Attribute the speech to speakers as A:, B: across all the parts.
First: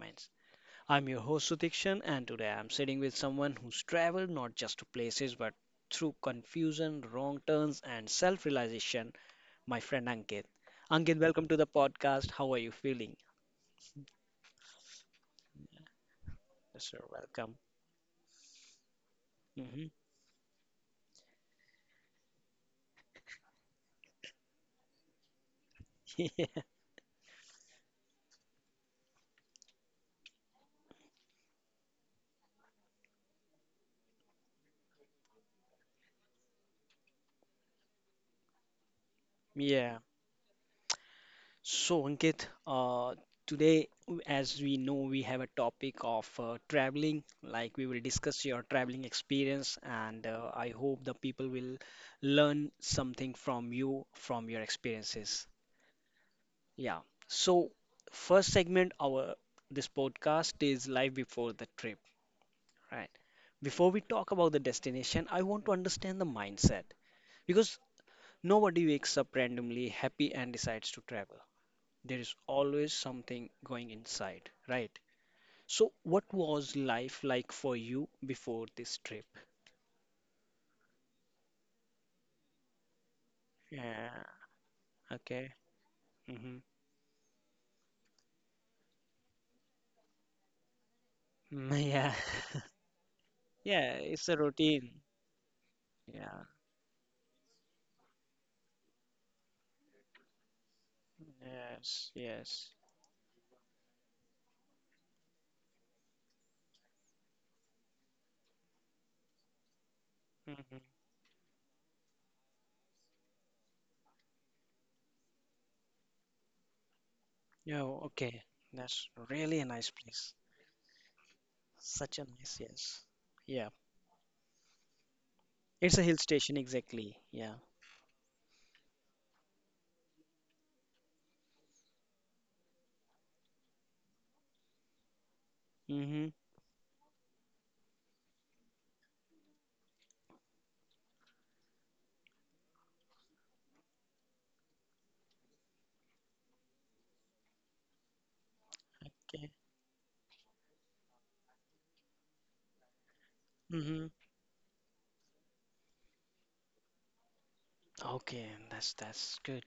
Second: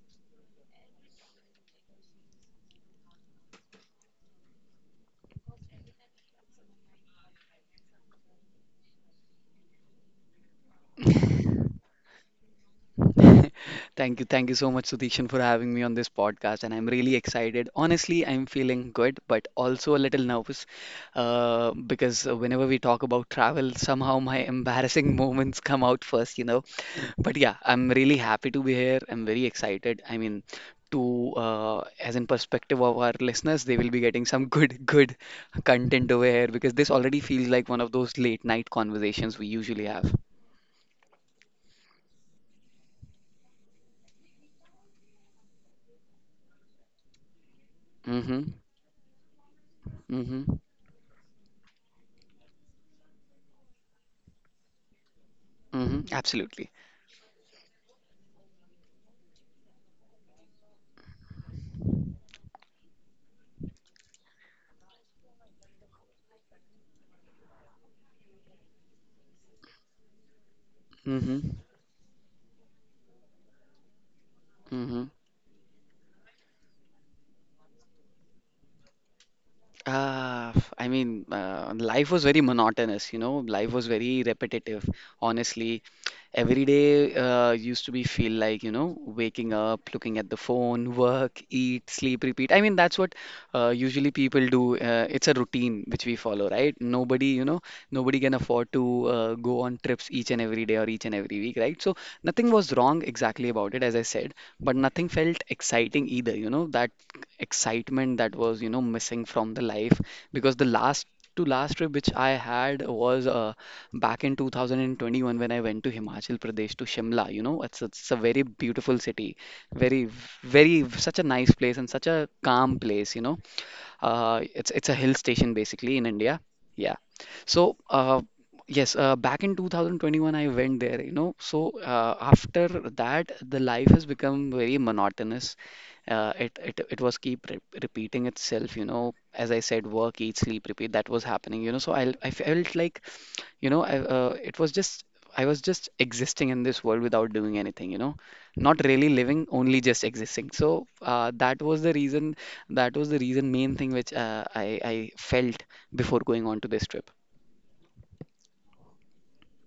A: moments. I'm your host Sutikshan, and today I'm sitting with someone who's traveled not just to places but through confusion, wrong turns, and self realization. My friend Ankit. Ankit, welcome to the podcast. How are you feeling?
B: Thank you. Thank you so much, Sudhishan, for having me on this podcast. And
A: Yes,
B: I'm
A: sir.
B: really
A: Welcome.
B: excited. Honestly, I'm feeling good, but
A: Hmm.
B: also a little nervous because whenever we talk about travel, somehow my embarrassing moments come out first, you know. But yeah, I'm really happy to be here. I'm very excited. I mean, to as in perspective of our listeners, they will be getting some good content over here because this already feels like one of those late night conversations we usually
A: Yeah.
B: have.
A: So, Ankit, today, as we know, we have a topic of traveling. Like we will discuss
B: Mm-hmm.
A: your traveling experience, and
B: Mm-hmm.
A: I hope the people will learn something from you, from your experiences.
B: Mm-hmm. Absolutely.
A: Yeah. So, first segment our this podcast is life before the trip, right? Before we talk about the destination, I want to understand the mindset because nobody wakes up randomly happy and decides to travel.
B: Mm-hmm.
A: There is always something going inside, right?
B: Mm-hmm.
A: So, what was life like for you before this trip?
B: Life was very monotonous, you know, life was very
A: Yeah,
B: repetitive.
A: okay.
B: Honestly,
A: Hmm.
B: every day used to be feel like, you know, waking up, looking at the phone, work, eat,
A: Yeah.
B: sleep, repeat. I mean, that's what
A: Yeah,
B: usually
A: it's a
B: people do.
A: routine.
B: It's a routine which we
A: Yeah,
B: follow, right? Nobody, you know, nobody can afford to go on trips each and every day or each and every week, right? So
A: yes,
B: nothing
A: yes.
B: was wrong exactly about it, as I said, but nothing felt exciting either, you know, that excitement that was, you know, missing from the life because the
A: Mm-hmm.
B: last to last trip which I had was back in 2021 when I went to Himachal Pradesh to Shimla. You know, it's
A: Oh,
B: it's a very
A: okay.
B: beautiful
A: That's
B: city,
A: really a nice
B: very
A: place.
B: very such a nice place and such
A: Such a
B: a
A: nice,
B: calm
A: yes.
B: place, you know.
A: Yeah,
B: It's a hill station basically
A: it's a
B: in
A: hill
B: India.
A: station,
B: Yeah.
A: exactly. Yeah.
B: So yes, back in 2021 I went there, you know. So after that, the life has become very monotonous.
A: Mm-hmm.
B: It was keep re repeating itself, you know. As I said, work, eat, sleep, repeat. That was happening, you know. So I felt like you know, it was just I was just existing in this world without doing anything, you know, not really living,
A: Okay.
B: only just existing. So that was the reason main thing
A: Mm-hmm.
B: which I felt before going on to this trip.
A: Okay, that's good.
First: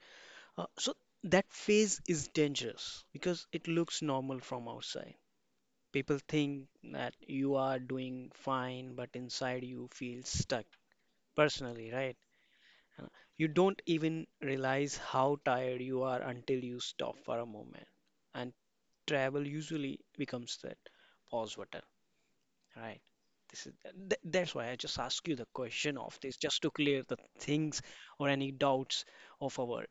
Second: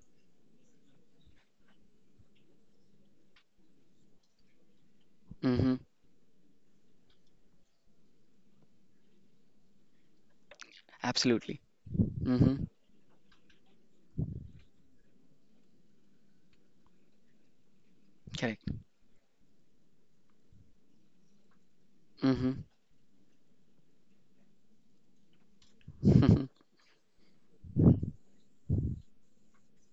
A: So that phase is dangerous because it looks normal from outside.
B: Mm-hmm.
A: People think that you are doing fine, but inside you feel stuck
B: Absolutely.
A: personally, right?
B: Mm-hmm.
A: Uh, You don't even realize how tired you are until you stop for a moment. And
B: Correct.
A: travel usually becomes that pause button,
B: Mm-hmm.
A: right? This is th that's why I just ask you the question of this, just to clear the things or any doubts of our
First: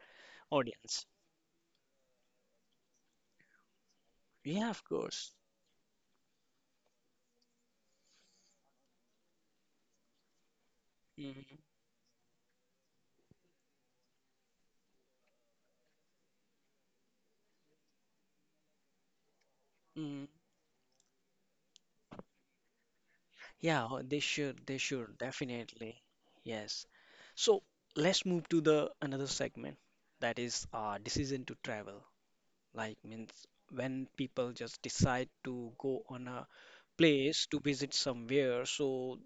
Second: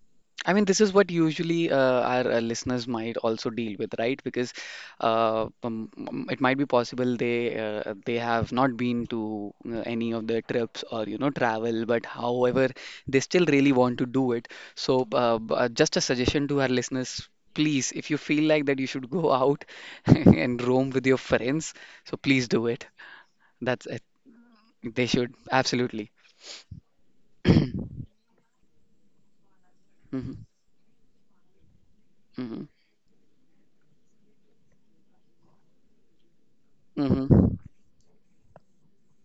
B: I mean, this is
A: audience.
B: what usually our listeners might also deal with, right? Because
A: Yeah, of course.
B: it might be possible they have not been to any of the trips or you know
A: Mhm,
B: travel, but however, they still really want to do it. So, just a suggestion to our listeners. Please, if you feel like that you should go out
A: mhm.
B: and roam with your friends, so please do it. That's
A: Yeah,
B: it.
A: oh, they should, they
B: They
A: should,
B: should
A: definitely.
B: absolutely.
A: Yes. So
B: hmm
A: let's move to the another segment that is decision to travel.
B: hmm
A: Like means when people just decide to go on a place
B: hmm
A: to visit somewhere. So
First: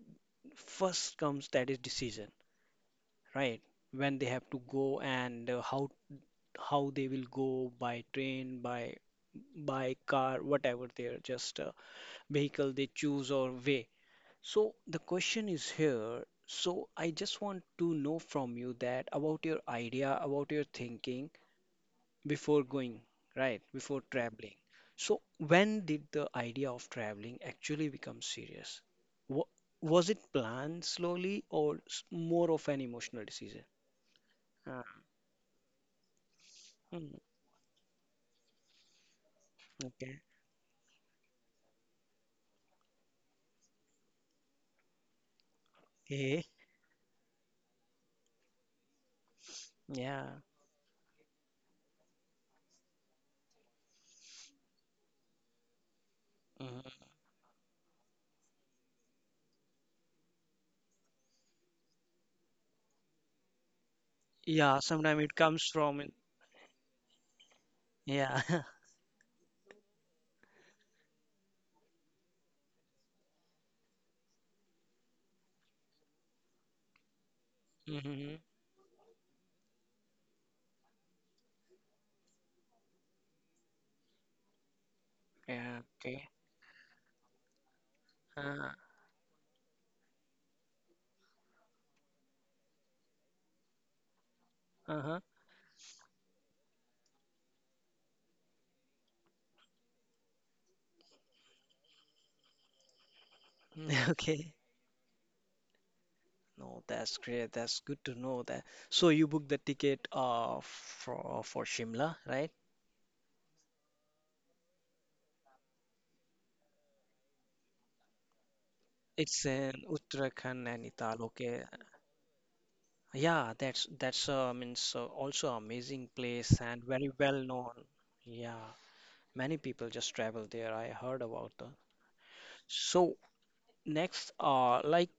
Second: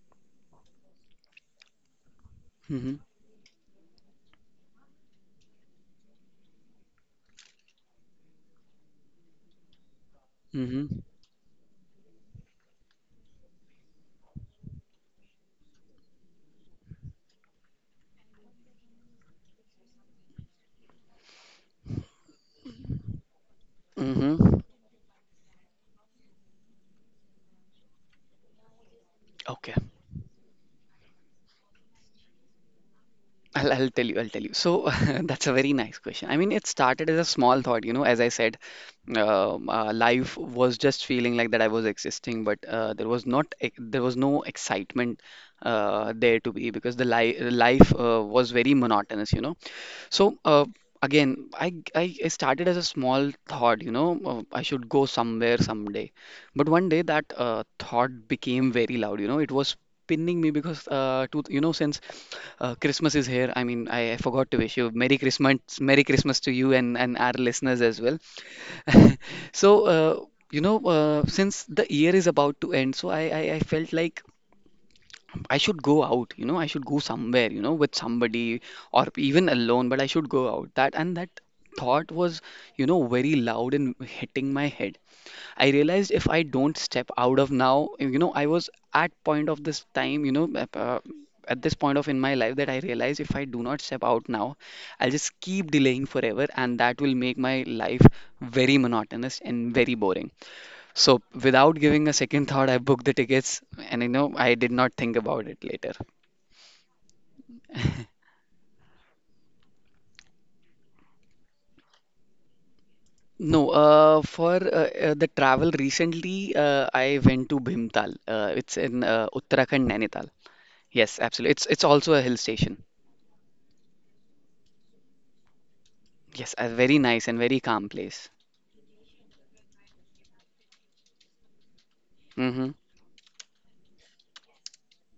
A: first comes that is decision,
B: hmm
A: right? When they have to go and how they will go by train, by car, whatever
B: hmm
A: their just vehicle they choose or way. So the question is here. So I just want to know from you that about your idea, about your thinking before going, right? Before traveling.
B: Mm-hmm.
A: So when did the idea of traveling actually become serious? Wa-
B: Okay.
A: Was it planned slowly or more of an emotional decision?
B: I'll tell you. So
A: Ah,
B: that's a very nice question. I mean, it started
A: mm,
B: as a small thought, you know, as I said,
A: okay.
B: life was just feeling like that I was existing, but there was not, ex- there was no excitement there
A: Hey,
B: to be because the li life was very monotonous, you know.
A: yeah.
B: So again, I started as a small thought, you know, I should go somewhere someday. But one day
A: Mhm.
B: that thought became very loud. You know, it was pinning me because, you know, since Christmas is here, I mean, I forgot to wish
A: Yeah,
B: you Merry
A: sometimes it
B: Christmas,
A: comes from,
B: Merry Christmas to you and our listeners as well.
A: yeah.
B: So, you know, since the year is about to end, so I felt like I should go out, you know, I should go somewhere, you know, with
A: hmm
B: somebody or even alone, but I should go out. That and that thought was, you know, very loud and hitting my head. I
A: Yeah,
B: realized
A: okay.
B: if I don't step out of now, you know, I
A: Uh,
B: was at point of this time, you know, ap- at this point of in my life that I realized if I do not step out now, I'll
A: uh-huh.
B: just keep delaying forever, and that will make my life very monotonous and very boring. So without giving a second thought, I booked the tickets, and you know
A: Okay.
B: I did not think about it later.
A: No, that's great. That's good to know that. So you booked the ticket for Shimla, right?
B: No, for the travel recently, I went to Bhimtal. It's in
A: It's in
B: Uttarakhand, Nainital.
A: Uttarakhand,
B: Yes,
A: Nainital.
B: absolutely.
A: Okay.
B: It's also a hill station.
A: Yeah, that's means also amazing
B: Yes,
A: place
B: a
A: and
B: very
A: very
B: nice and
A: well
B: very
A: known.
B: calm place.
A: Yeah, many people just travel there. I heard about that.
B: Mm-hmm.
A: So next, like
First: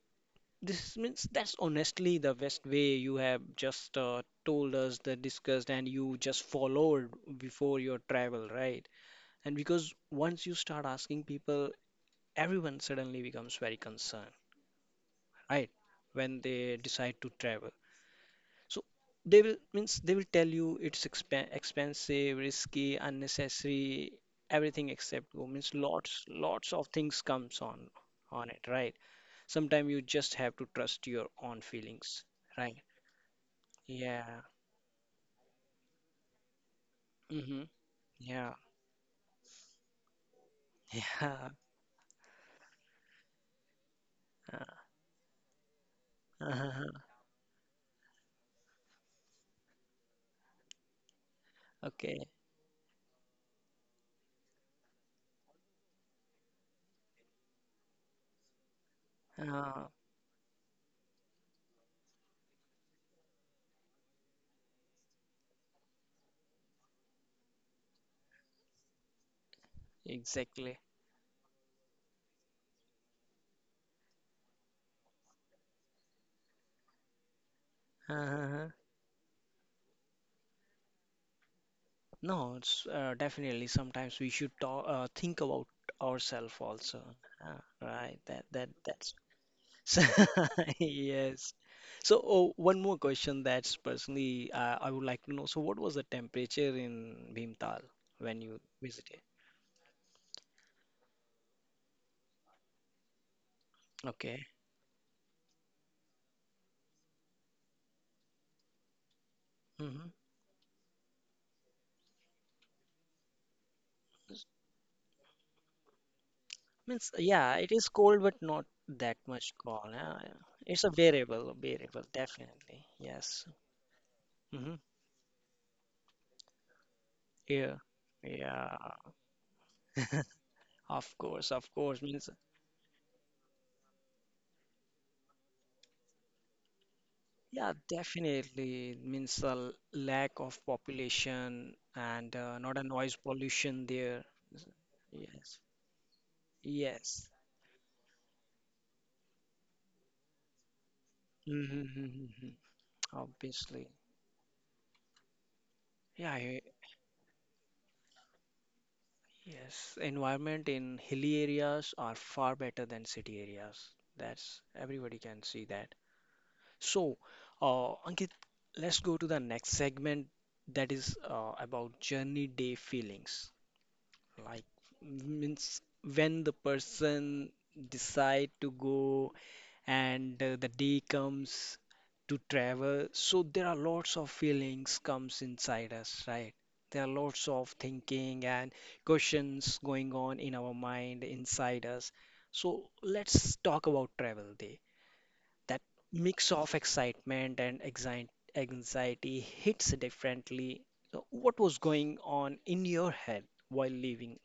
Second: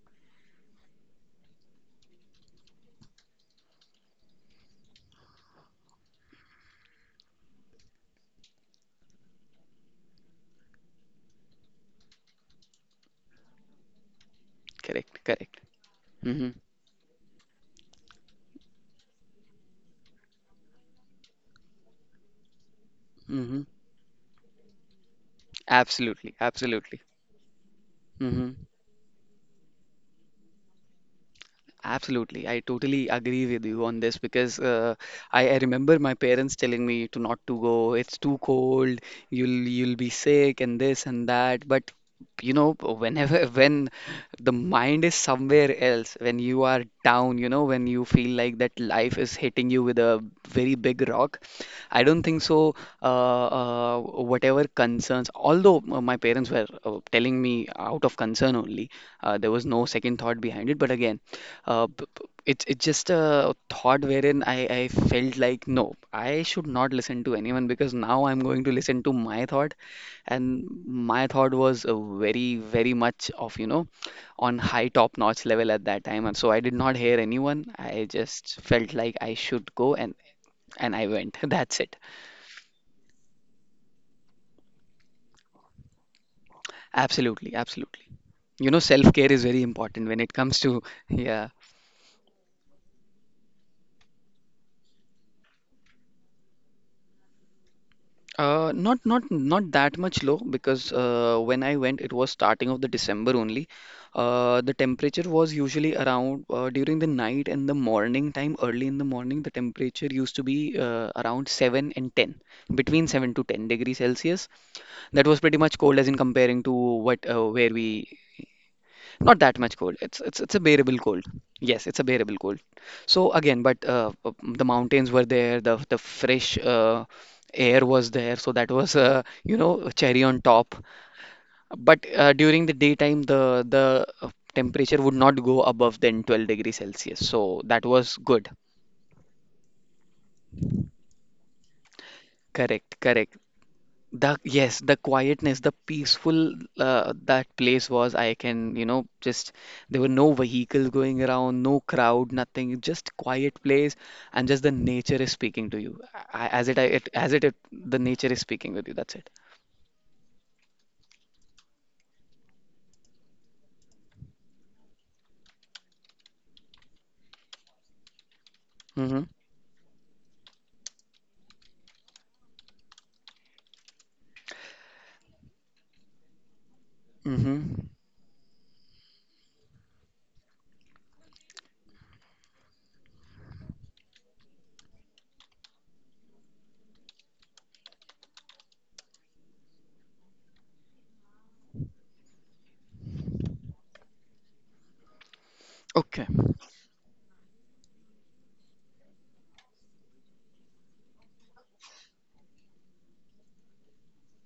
A: this means that's honestly the best way you have just told us the discussed and you just followed before your travel, right? And because once you start asking people, everyone suddenly becomes very concerned,
B: Correct.
A: right? When
B: Mm-hmm.
A: they decide to travel. So they will means they will tell you it's expensive, risky,
B: Mm-hmm.
A: unnecessary, everything except go. Means lots
B: Absolutely,
A: lots of
B: absolutely.
A: things comes on
B: Mm-hmm.
A: it, right? Sometimes you just have to trust your own feelings,
B: Absolutely. I
A: right?
B: totally agree with you on this
A: Yeah.
B: because I remember my parents telling me to not to
A: Mm-hmm.
B: go. It's too
A: Yeah.
B: cold. You'll be sick and this and
A: Yeah.
B: that. But you know, whenever when the
A: Uh,
B: mind is somewhere else, when you are
A: uh-huh.
B: down, you know, when you feel like that life is hitting you with a very big rock, I don't
A: Okay.
B: think so. Uh, whatever concerns, although my parents were telling me out of concern only, there was no
A: Uh,
B: second thought behind it. But again. It's just a thought wherein I felt like no, I should not listen to anyone because now I'm going to listen to my thought, and
A: exactly.
B: my thought was very very much of you know on high top notch level at that time, and so I did not hear anyone. I just felt like I should go and I went. That's it.
A: No, it's definitely sometimes we should think about ourselves also.
B: Absolutely, absolutely.
A: Right, that that
B: You know, self
A: that's
B: care is very
A: so,
B: important when it comes to yeah.
A: yes. So, oh, one more question that's personally I would like to know. So what was the temperature in Bhimtal when you
B: Uh, not
A: visited?
B: not not that much low because when I went, it was starting of the December only.
A: Okay.
B: The temperature was usually around during the night and the morning time, early in the morning, the temperature
A: Hmm.
B: used to be around 7 and 10, between 7 to 10 degrees Celsius. That was pretty much cold as in comparing to
A: Means,
B: what
A: yeah,
B: where
A: it is
B: we
A: cold but not that
B: not
A: much
B: that much
A: cold.
B: cold.
A: Yeah,
B: It's
A: yeah.
B: it's it's a
A: It's a
B: bearable cold.
A: variable,
B: Yes, it's
A: variable
B: a bearable cold.
A: definitely.
B: So
A: Yes.
B: again, but the
A: hmm
B: mountains were there, the fresh
A: Yeah.
B: air was there, so
A: Yeah.
B: that was you know a cherry on top.
A: Of course, of course.
B: But
A: Means.
B: during the daytime, the temperature would not go above than 12 degrees Celsius. So
A: Yeah,
B: that was good.
A: definitely. It means the lack of population and not a
B: Correct,
A: noise
B: correct.
A: pollution there.
B: The yes, the
A: Yes.
B: quietness, the peaceful
A: Yes.
B: that place was. I can, you know, just there were no vehicles going around, no crowd,
A: Mm-hmm.
B: nothing. Just quiet
A: Obviously.
B: place, and just the nature is speaking to you.
A: Yeah,
B: I, as it, I, it, as it, it, the nature is speaking with you. That's it.
A: yes. Environment in hilly areas are far better than city areas. That's everybody can see that. So, Ankit, let's go
B: Mm-hmm.
A: to the next segment that is about journey day feelings. Like means when the person
B: Mm-hmm.
A: decide to go and the day comes to travel, so there are lots of feelings comes inside us, right? There are lots of thinking and questions going on in our mind inside us. So let's talk about travel day. That
B: Okay.
A: mix of excitement and anxiety hits differently. So what was going on in your head while leaving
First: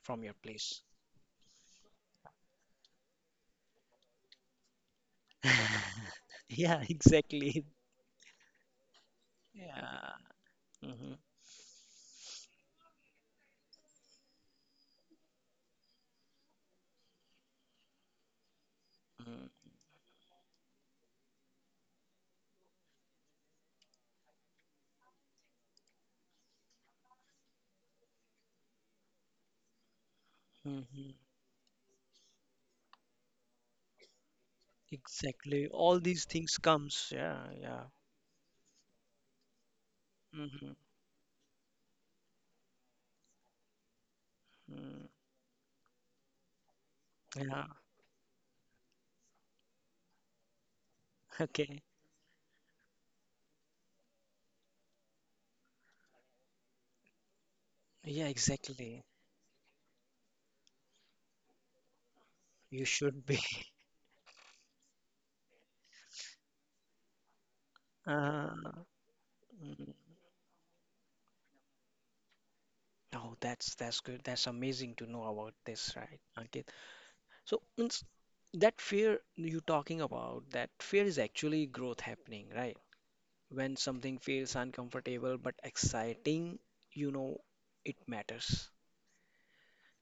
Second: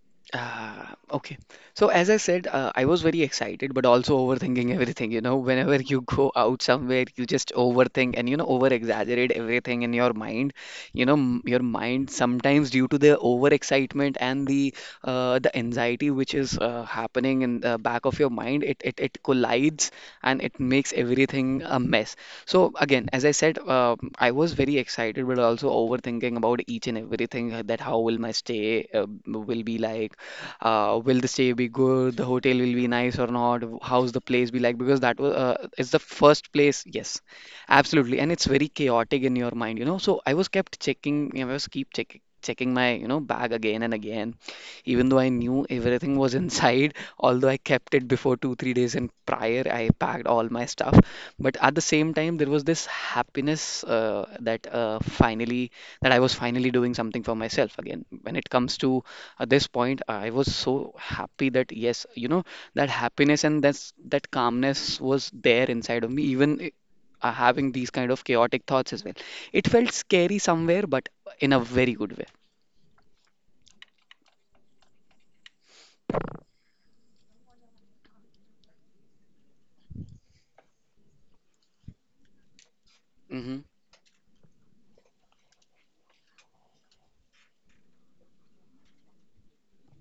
A: from your place.
B: Ah, okay. So as I said, I was very excited, but also overthinking everything. You know, whenever you go out
A: Yeah,
B: somewhere, you just
A: exactly.
B: overthink and you know over exaggerate everything in
A: Yeah.
B: your mind.
A: Hmm.
B: Your mind sometimes due to the over excitement and the anxiety which is happening in the back of your mind, it collides and it makes everything a mess. So again, as I said, I was very excited, but also overthinking about each and everything that how will my stay will be like
A: Hmm.
B: will the stay be good? The hotel will be nice or not? How's the place be like? Because that was
A: Exactly.
B: it's
A: All
B: the
A: these
B: first
A: things
B: place.
A: comes.
B: Yes,
A: Yeah. Yeah.
B: absolutely, and it's very chaotic in your mind, you know. So I was
A: Hmm.
B: kept checking. I was keep checking my you know bag again and again
A: Mm.
B: even though I knew everything was inside, although I
A: Yeah.
B: kept it before 2 3 days and prior I packed all my stuff. But at
A: Okay.
B: the same time there was this happiness that finally that I was finally doing something for myself again
A: Yeah.
B: when it comes to
A: Exactly.
B: at this point I was so happy that yes you know
A: You
B: that
A: should be.
B: happiness and that's that calmness was there inside of me, having these kind of chaotic
A: Uh,
B: thoughts as well. It felt
A: mm.
B: scary somewhere but in a very good way.
A: Oh, that's good. That's amazing to know about this, right, Ankit? So means that fear you're talking about, that fear is actually growth happening, right?
B: Hmm.
A: When something feels uncomfortable but exciting, you know it matters.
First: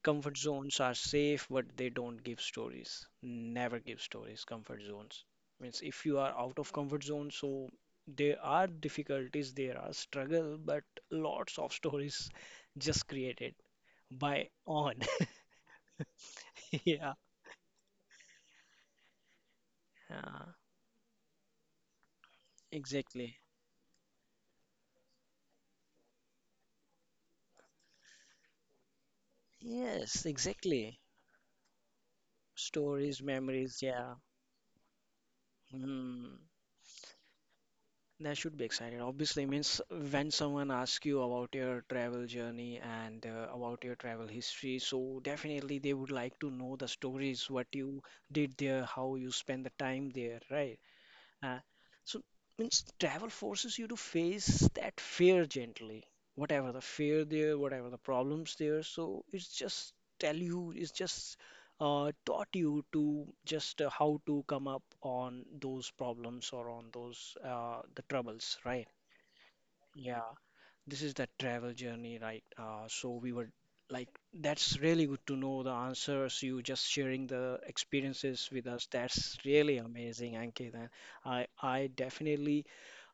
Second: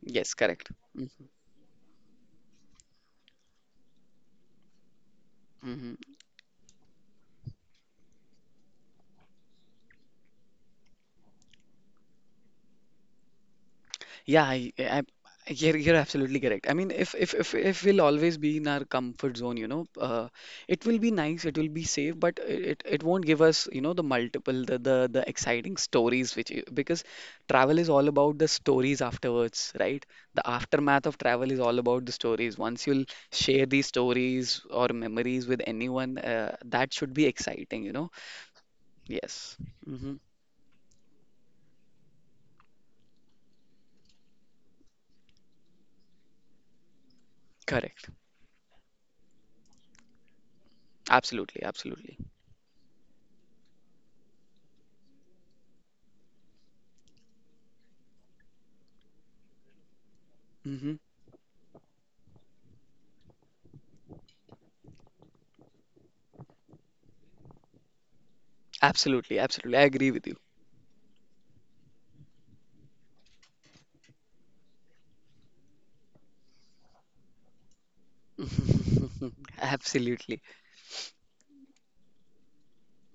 B: Yes,
A: Comfort
B: correct.
A: zones are safe, but they don't give stories. Never give stories, comfort zones. Means
B: Hmm.
A: if you are out of comfort zone, so there are difficulties, there are struggle, but lots of stories just created
B: Yeah,
A: by
B: I,
A: on.
B: I, you're absolutely correct. I mean,
A: Yeah.
B: if we'll always be in our comfort zone, you know,
A: Yeah,
B: it will be nice, it will be safe, but it won't
A: exactly.
B: give us, you know, the multiple, the exciting stories which you- because travel is all about the stories afterwards, right?
A: Yes,
B: The
A: exactly.
B: aftermath of travel is all about the stories. Once you'll
A: Stories,
B: share
A: memories,
B: these
A: yeah.
B: stories or memories with anyone,
A: Hmm.
B: that should be exciting, you know?
A: That should be excited. Obviously,
B: Yes.
A: means
B: Hmm.
A: when someone asks you about your travel journey and about your travel history, so definitely they would like to know the stories, what you
B: Correct.
A: did there, how you spent the time there, right? Uh,
B: Absolutely.
A: so means travel forces you to face that fear gently, whatever the fear there, whatever the problems there. So it's just tell you, it's
B: Hmm.
A: just taught you to just how to come up on those problems or on those the troubles, right?
B: Absolutely. I agree
A: Yeah,
B: with you.
A: this is the travel journey, right? So we were like, that's really good to know the answers. You just sharing the experiences with us. That's really amazing,
B: Absolutely.
A: Ankit. And I definitely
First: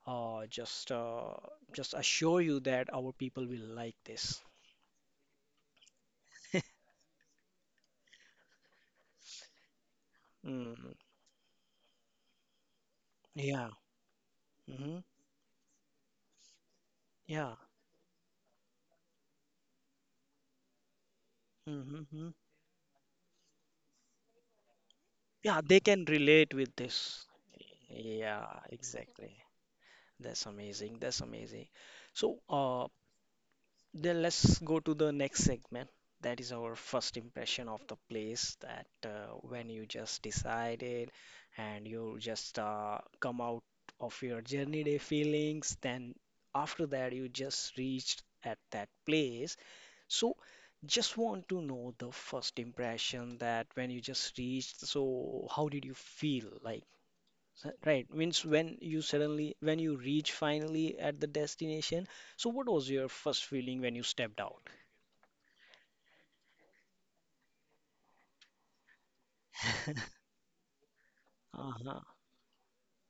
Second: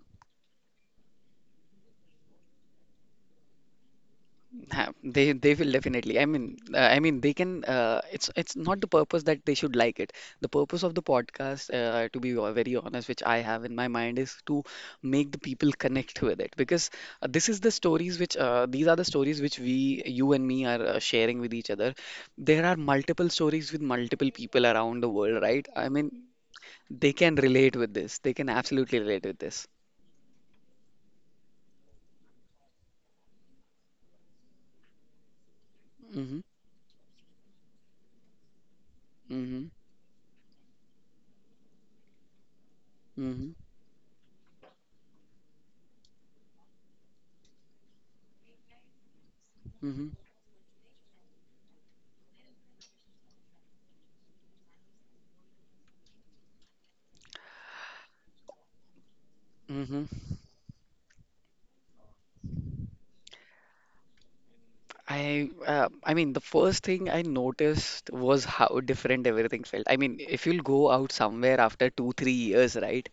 A: uh, just uh, just assure you that our people will like this.
B: They will definitely. I mean they can. It's not the purpose that they should like it. The purpose
A: Mm,
B: of the podcast, to be very honest, which I have
A: yeah.
B: in my mind, is to
A: hmm
B: make the people connect with it because this
A: Yeah.
B: is the stories which these are the stories which we, you and me, are sharing with each other.
A: hmm
B: There are multiple stories with multiple people around the world,
A: Yeah.
B: right?
A: They
B: I
A: can
B: mean,
A: relate with
B: they
A: this.
B: can relate with this. They can
A: Yeah.
B: absolutely relate
A: Exactly.
B: with this.
A: That's amazing. That's amazing. So, then let's go to the next segment. That
B: Mm-hmm.
A: is our first impression of the place that
B: Mm-hmm.
A: when you just decided and you just come
B: Mm-hmm.
A: out of your journey day feelings, then after that you just reached at that place.
B: Mm-hmm.
A: So just want to know the first impression that when you just reached, so how did you feel? Like right, means when you suddenly, when you
B: Hmm.
A: reach finally at the destination. So, what was your first feeling when you stepped out?
B: I mean the first thing I noticed was how different everything felt. I mean, if you'll go out somewhere after
A: Uh-huh.
B: 2, 3 years, right?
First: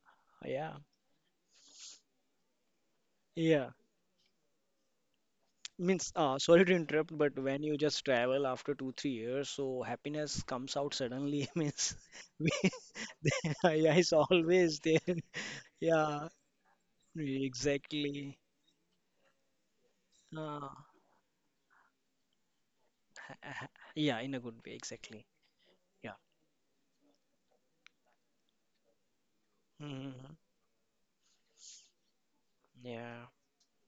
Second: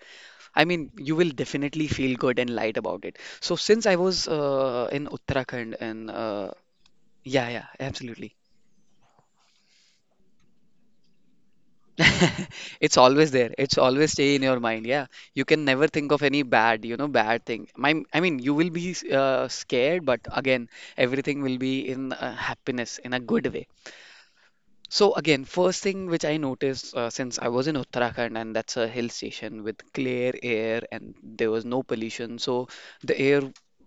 B: I
A: Yeah.
B: mean, you will definitely feel good and light about it. So
A: Yeah.
B: since I was in Uttarakhand
A: Means,
B: and uh,
A: sorry to interrupt, but
B: yeah,
A: when
B: yeah,
A: you just
B: absolutely.
A: travel after two, 3 years, so happiness comes out suddenly. Means, we,
B: It's always there. It's
A: yeah,
B: always
A: it's
B: stay in your
A: always
B: mind.
A: there.
B: Yeah, you can never think of
A: Yeah,
B: any bad, you know, bad thing. My, I
A: exactly.
B: mean, you will be scared, but
A: Uh,
B: again, everything will be in happiness in a good way.
A: yeah, in a good way,
B: So
A: exactly.
B: again, first thing
A: Yeah.
B: which I noticed since I was in Uttarakhand, and that's a hill station with clear
A: Mhm.
B: air and there was no pollution. So the
A: Yeah.
B: air,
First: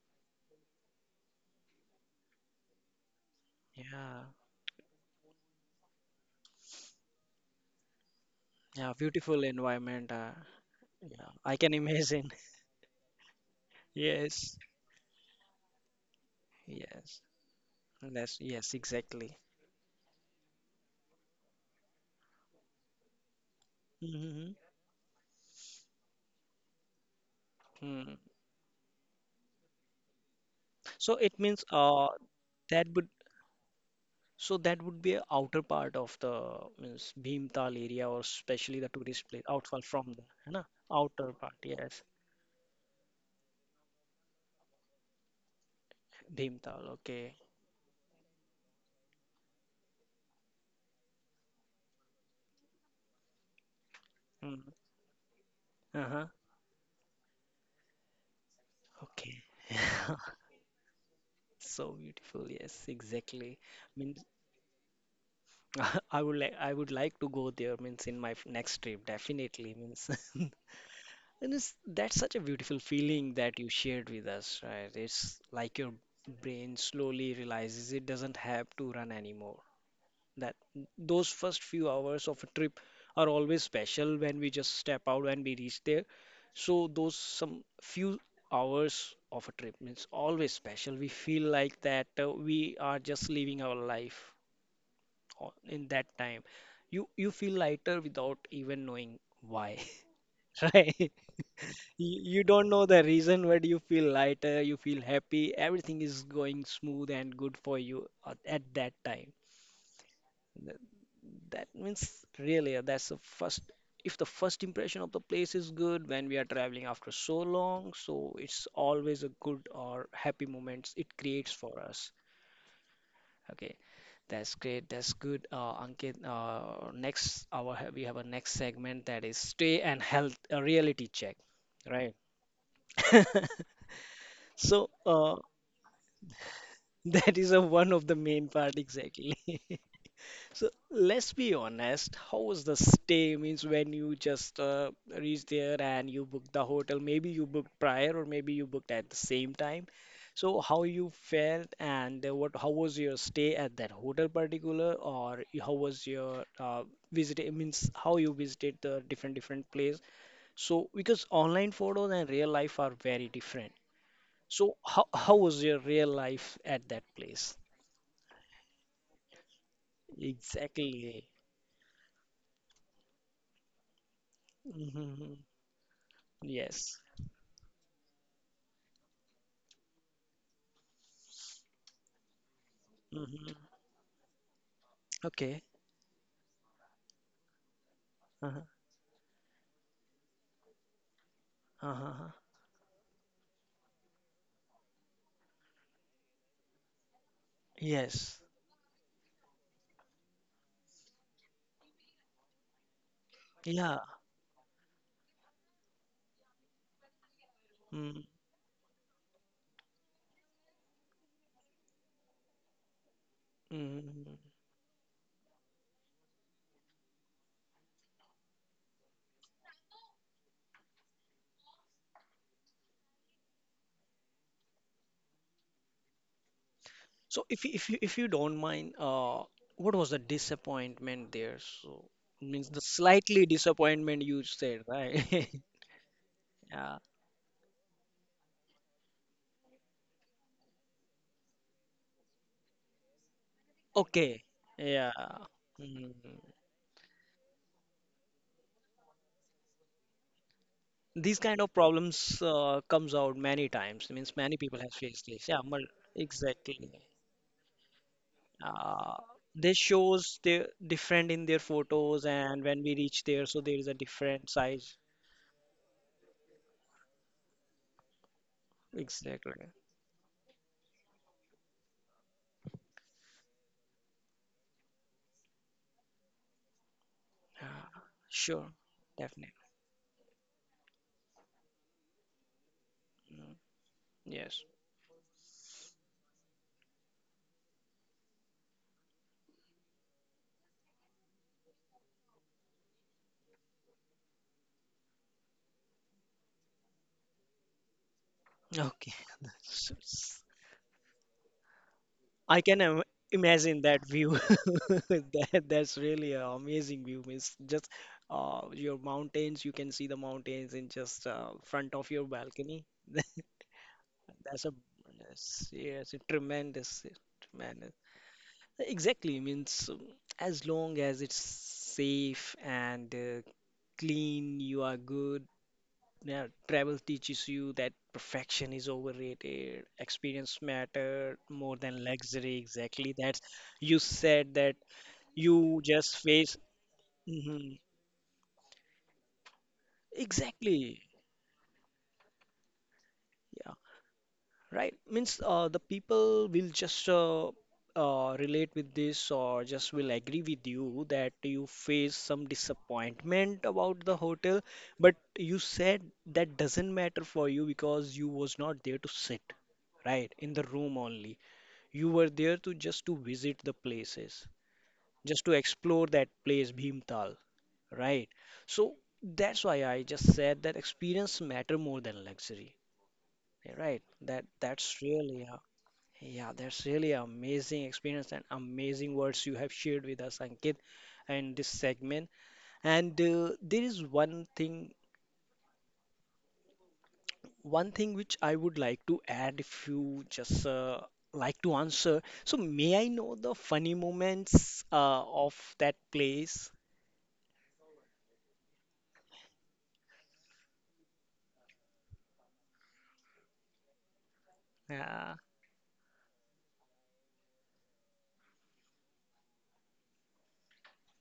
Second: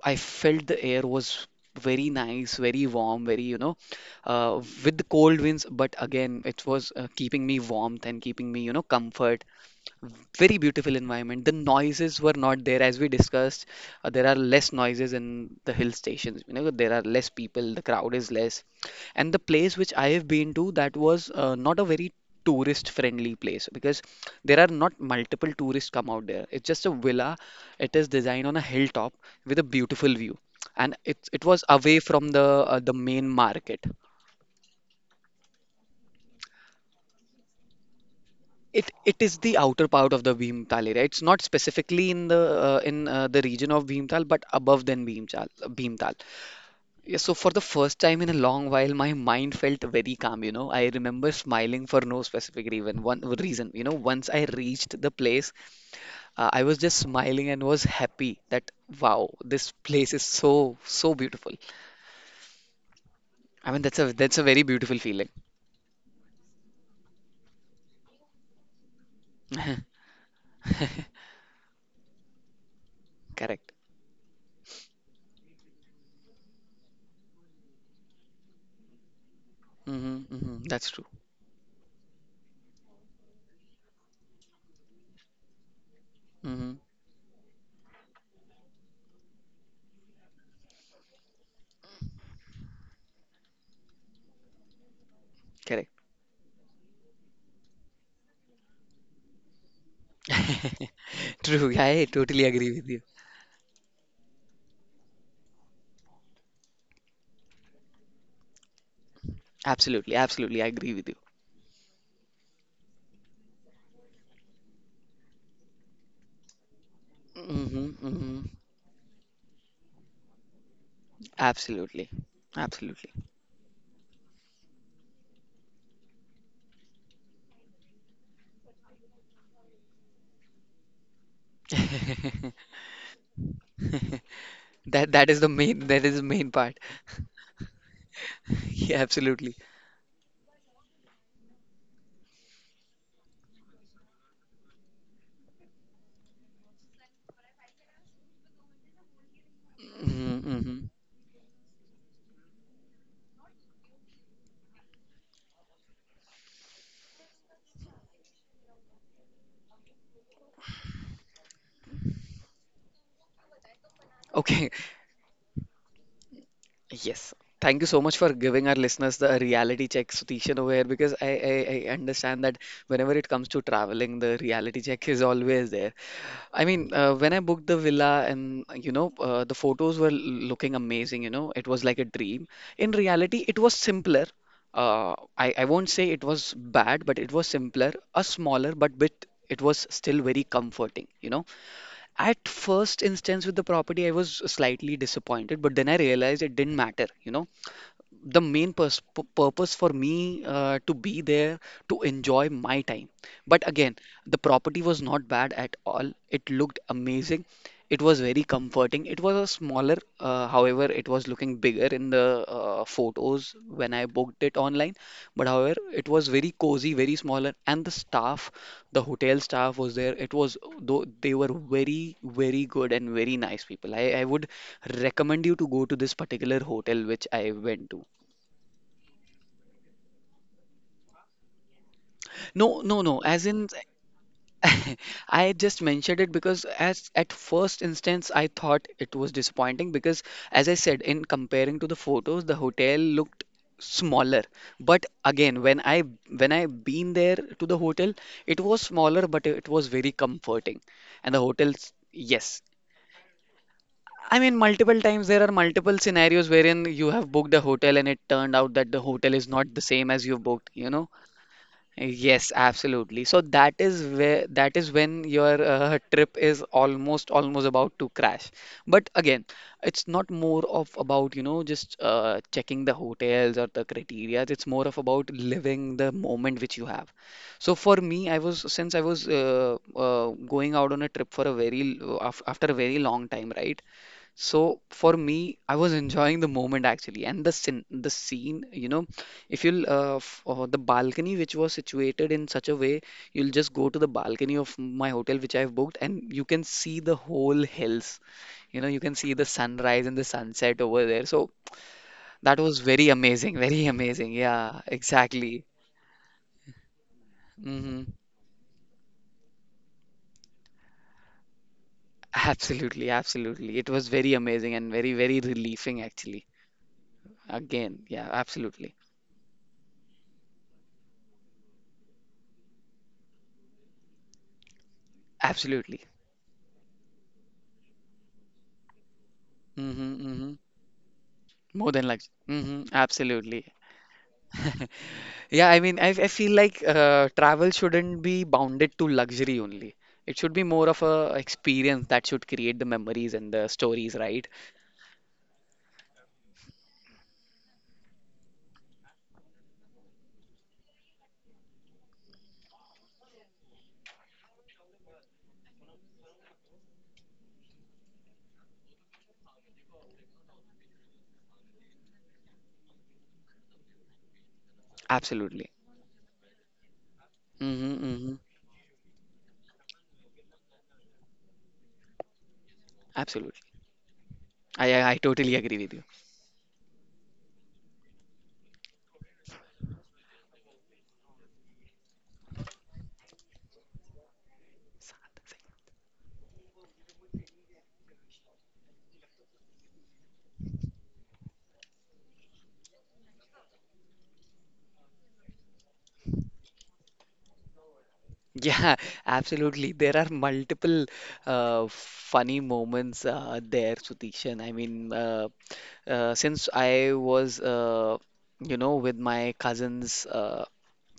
B: I felt the air was very nice, very warm, very, you know,
A: Yeah.
B: with the cold winds, but again, it was keeping me warmth and keeping me, you know,
A: Yeah. Beautiful
B: comfort.
A: environment.
B: Very beautiful
A: Yeah.
B: environment, the
A: I can
B: noises
A: imagine.
B: were not there, as we discussed there are
A: Yes,
B: less noises in the hill stations. You know, there are
A: yes,
B: less people, the crowd is
A: that's
B: less,
A: yes,
B: and
A: exactly.
B: the place which I have been to, that was not a very tourist friendly place because
A: Hmm.
B: there are not multiple tourists come out there. It's just a villa. It is
A: Hmm.
B: designed on a hilltop with a beautiful view, and
A: So
B: it
A: it
B: it was
A: means
B: away from
A: that
B: the
A: would
B: main market.
A: so that would be a outer part of the means Bhimtal area or especially the
B: It
A: tourist
B: is
A: place
B: the
A: outfall
B: outer part
A: from
B: of
A: the
B: the
A: है ना?
B: Bhimtal area. It's
A: Outer
B: not
A: part, yes.
B: specifically in the region of Bhimtal, but above than Bhimtal. Bhimtal.
A: Bhimtal,
B: Yeah, so
A: okay.
B: for the first time in a long while, my mind felt very calm. You know, I remember smiling for no specific reason. One reason, you know, once I
A: Hmm.
B: reached the place,
A: Uh-huh,
B: I was just smiling and was happy that wow,
A: okay.
B: this place is so so beautiful.
A: So beautiful, yes, exactly.
B: I mean,
A: Means.
B: that's a very beautiful feeling.
A: I would like to go there means in my next trip, definitely, means. And that's such a beautiful feeling that you
B: Correct.
A: shared with us, right? It's like your brain slowly realizes it doesn't have to run anymore.
B: Mm-hmm,
A: That
B: mm-hmm, that's true.
A: those first few hours of a trip are always special when we just step out and we reach there.
B: Mm-hmm,
A: So those some few hours of a trip means always special. We feel like that we are just living our life in
B: correct.
A: that time. You feel lighter without even knowing why, right?
B: True, I
A: You
B: totally
A: don't
B: agree
A: know
B: with you.
A: the reason, but you feel lighter, you feel happy, everything is going smooth and good for you at that time.
B: Absolutely, absolutely, I
A: Th-
B: agree with you.
A: That means really, that's the first, if the first impression of the place is good when we are traveling after so
B: Hmm,
A: long, so
B: hmm.
A: it's always a good or happy moments it creates for
B: Absolutely,
A: us.
B: absolutely.
A: Okay, that's great, that's good. Ankit, next, we have a next segment that is stay and health, a reality check, right? So,
B: That is the main, that is the main part.
A: that is a one of the main part,
B: Yeah,
A: exactly.
B: absolutely.
A: So let's be honest, how was the stay? Means when you just reach there and you book the hotel, maybe you booked prior or maybe you booked at the same time.
B: Mm-hmm,
A: So how
B: mm-hmm.
A: you felt and what how was your stay at that hotel particular or how was your visit. It means how you visited the different different place. So because online photos and real life are very different.
B: Okay.
A: So how was your real life at that
B: Yes.
A: place?
B: Thank you so much for giving our listeners the reality check, Sutishan, over here, because
A: Exactly.
B: I understand that whenever it comes to traveling, the reality check is
A: Hmm.
B: always there. I mean,
A: Yes.
B: when I booked the villa and you know, the photos were looking amazing, you know, it was like a dream. In reality,
A: Hmm.
B: it was simpler.
A: Okay.
B: I won't say it was bad, but it was simpler, a
A: Uh-huh.
B: smaller, but bit it was still very comforting, you know.
A: Uh-huh.
B: At first instance with the property, I was slightly disappointed, but then I realized it didn't matter, you know,
A: Yes.
B: the main purpose for me to be there to enjoy my time, but again,
A: Yeah.
B: the property was not bad at all. It looked amazing. It was very comforting. It was a smaller, however it was looking bigger in the photos when I
A: Mm-hmm.
B: booked it online. But however, it was very cozy, very smaller, and the staff, the hotel staff was there. It was though they were very very good and very nice people. I would recommend you to go to this particular hotel which
A: So
B: I
A: if you, if
B: went
A: you
B: to.
A: if you don't mind, what was the disappointment there? So means the
B: No, no, no.
A: slightly
B: As in,
A: disappointment you said, right?
B: I just mentioned it because
A: Yeah.
B: as at first instance, I thought it was disappointing because, as I said, in comparing to the photos, the hotel looked
A: Okay.
B: smaller. But
A: Yeah.
B: again,
A: Mhm.
B: when I been there to the hotel, it was smaller, but it was very comforting. And
A: These
B: the
A: kind of
B: hotels,
A: problems
B: yes.
A: comes out many times. Means
B: I
A: many
B: mean,
A: people have
B: multiple
A: faced
B: times there
A: this.
B: are
A: Yeah.
B: multiple scenarios wherein
A: Exactly.
B: you have booked a hotel and it turned out that the
A: uh,
B: hotel is
A: they
B: not the same as
A: shows
B: you
A: they
B: booked, you know?
A: different in their photos,
B: Yes,
A: and when we reach
B: absolutely. So
A: there, so
B: that
A: there is a
B: is where
A: different
B: that is
A: size,
B: when your trip is almost almost about to crash. But again,
A: exactly,
B: it's not more of about, you know, just checking the hotels or the criteria. It's more of about living the moment which you have. So
A: yeah.
B: for me, I was
A: Sure.
B: since I was
A: Definitely.
B: going out on a trip for a very after a very long time,
A: Mm,
B: right?
A: yes.
B: So for me, I was enjoying the moment actually, and the scene, you know, if you'll f the balcony which was situated in such a way, you'll just go to the balcony of my hotel which I've booked, and you can see the whole hills. You know, you
A: Okay.
B: can see the
A: That's-
B: sunrise and the
A: that's-
B: sunset over there. So that
A: i
B: was
A: can im-
B: very amazing,
A: imagine
B: very
A: that view.
B: amazing. Yeah,
A: that,
B: exactly.
A: that's really an amazing view, means just
B: Hmm.
A: your mountains, you can see the mountains in just front of your balcony.
B: Absolutely, absolutely. It was very
A: That's a,
B: amazing and very, very
A: yes,
B: relieving
A: yes, a
B: actually.
A: tremendous, tremendous.
B: Again, yeah, absolutely,
A: Exactly, means as long as it's safe and clean, you are good.
B: absolutely.
A: Now, travel teaches you that perfection is overrated,
B: Hmm, hmm.
A: experience matter more
B: More
A: than
B: than like,
A: luxury.
B: hmm,
A: Exactly, that's,
B: absolutely.
A: you said that
B: Yeah,
A: you
B: I mean,
A: just
B: I feel
A: face.
B: like travel
A: Mhm.
B: shouldn't be bounded to luxury only. It should be more of
A: Exactly,
B: a experience that should create the memories and the
A: yeah.
B: stories, right?
A: Right. Means the people will just relate with this, or just will agree with you that you face some disappointment about the hotel, but you said that doesn't matter for you, because you was not there to sit, right? In the room only. You were there to just to visit the places, just to
B: Absolutely.
A: explore that place, Bhimtal,
B: Mm-hmm,
A: right?
B: mm-hmm.
A: So that's why I just said that experience matter more than luxury,
B: Absolutely.
A: right? That that's
B: I
A: really.
B: totally
A: Yeah.
B: agree with you.
A: Yeah, that's really amazing experience and amazing words you have shared with us, Ankit, in this segment. And there is one thing which I would like to add if you just like to answer. So may I know the funny moments of that place?
B: Yeah, absolutely. There are multiple funny moments there, Sutishan.
A: Yeah.
B: Since I was, you know, with my cousins. Uh,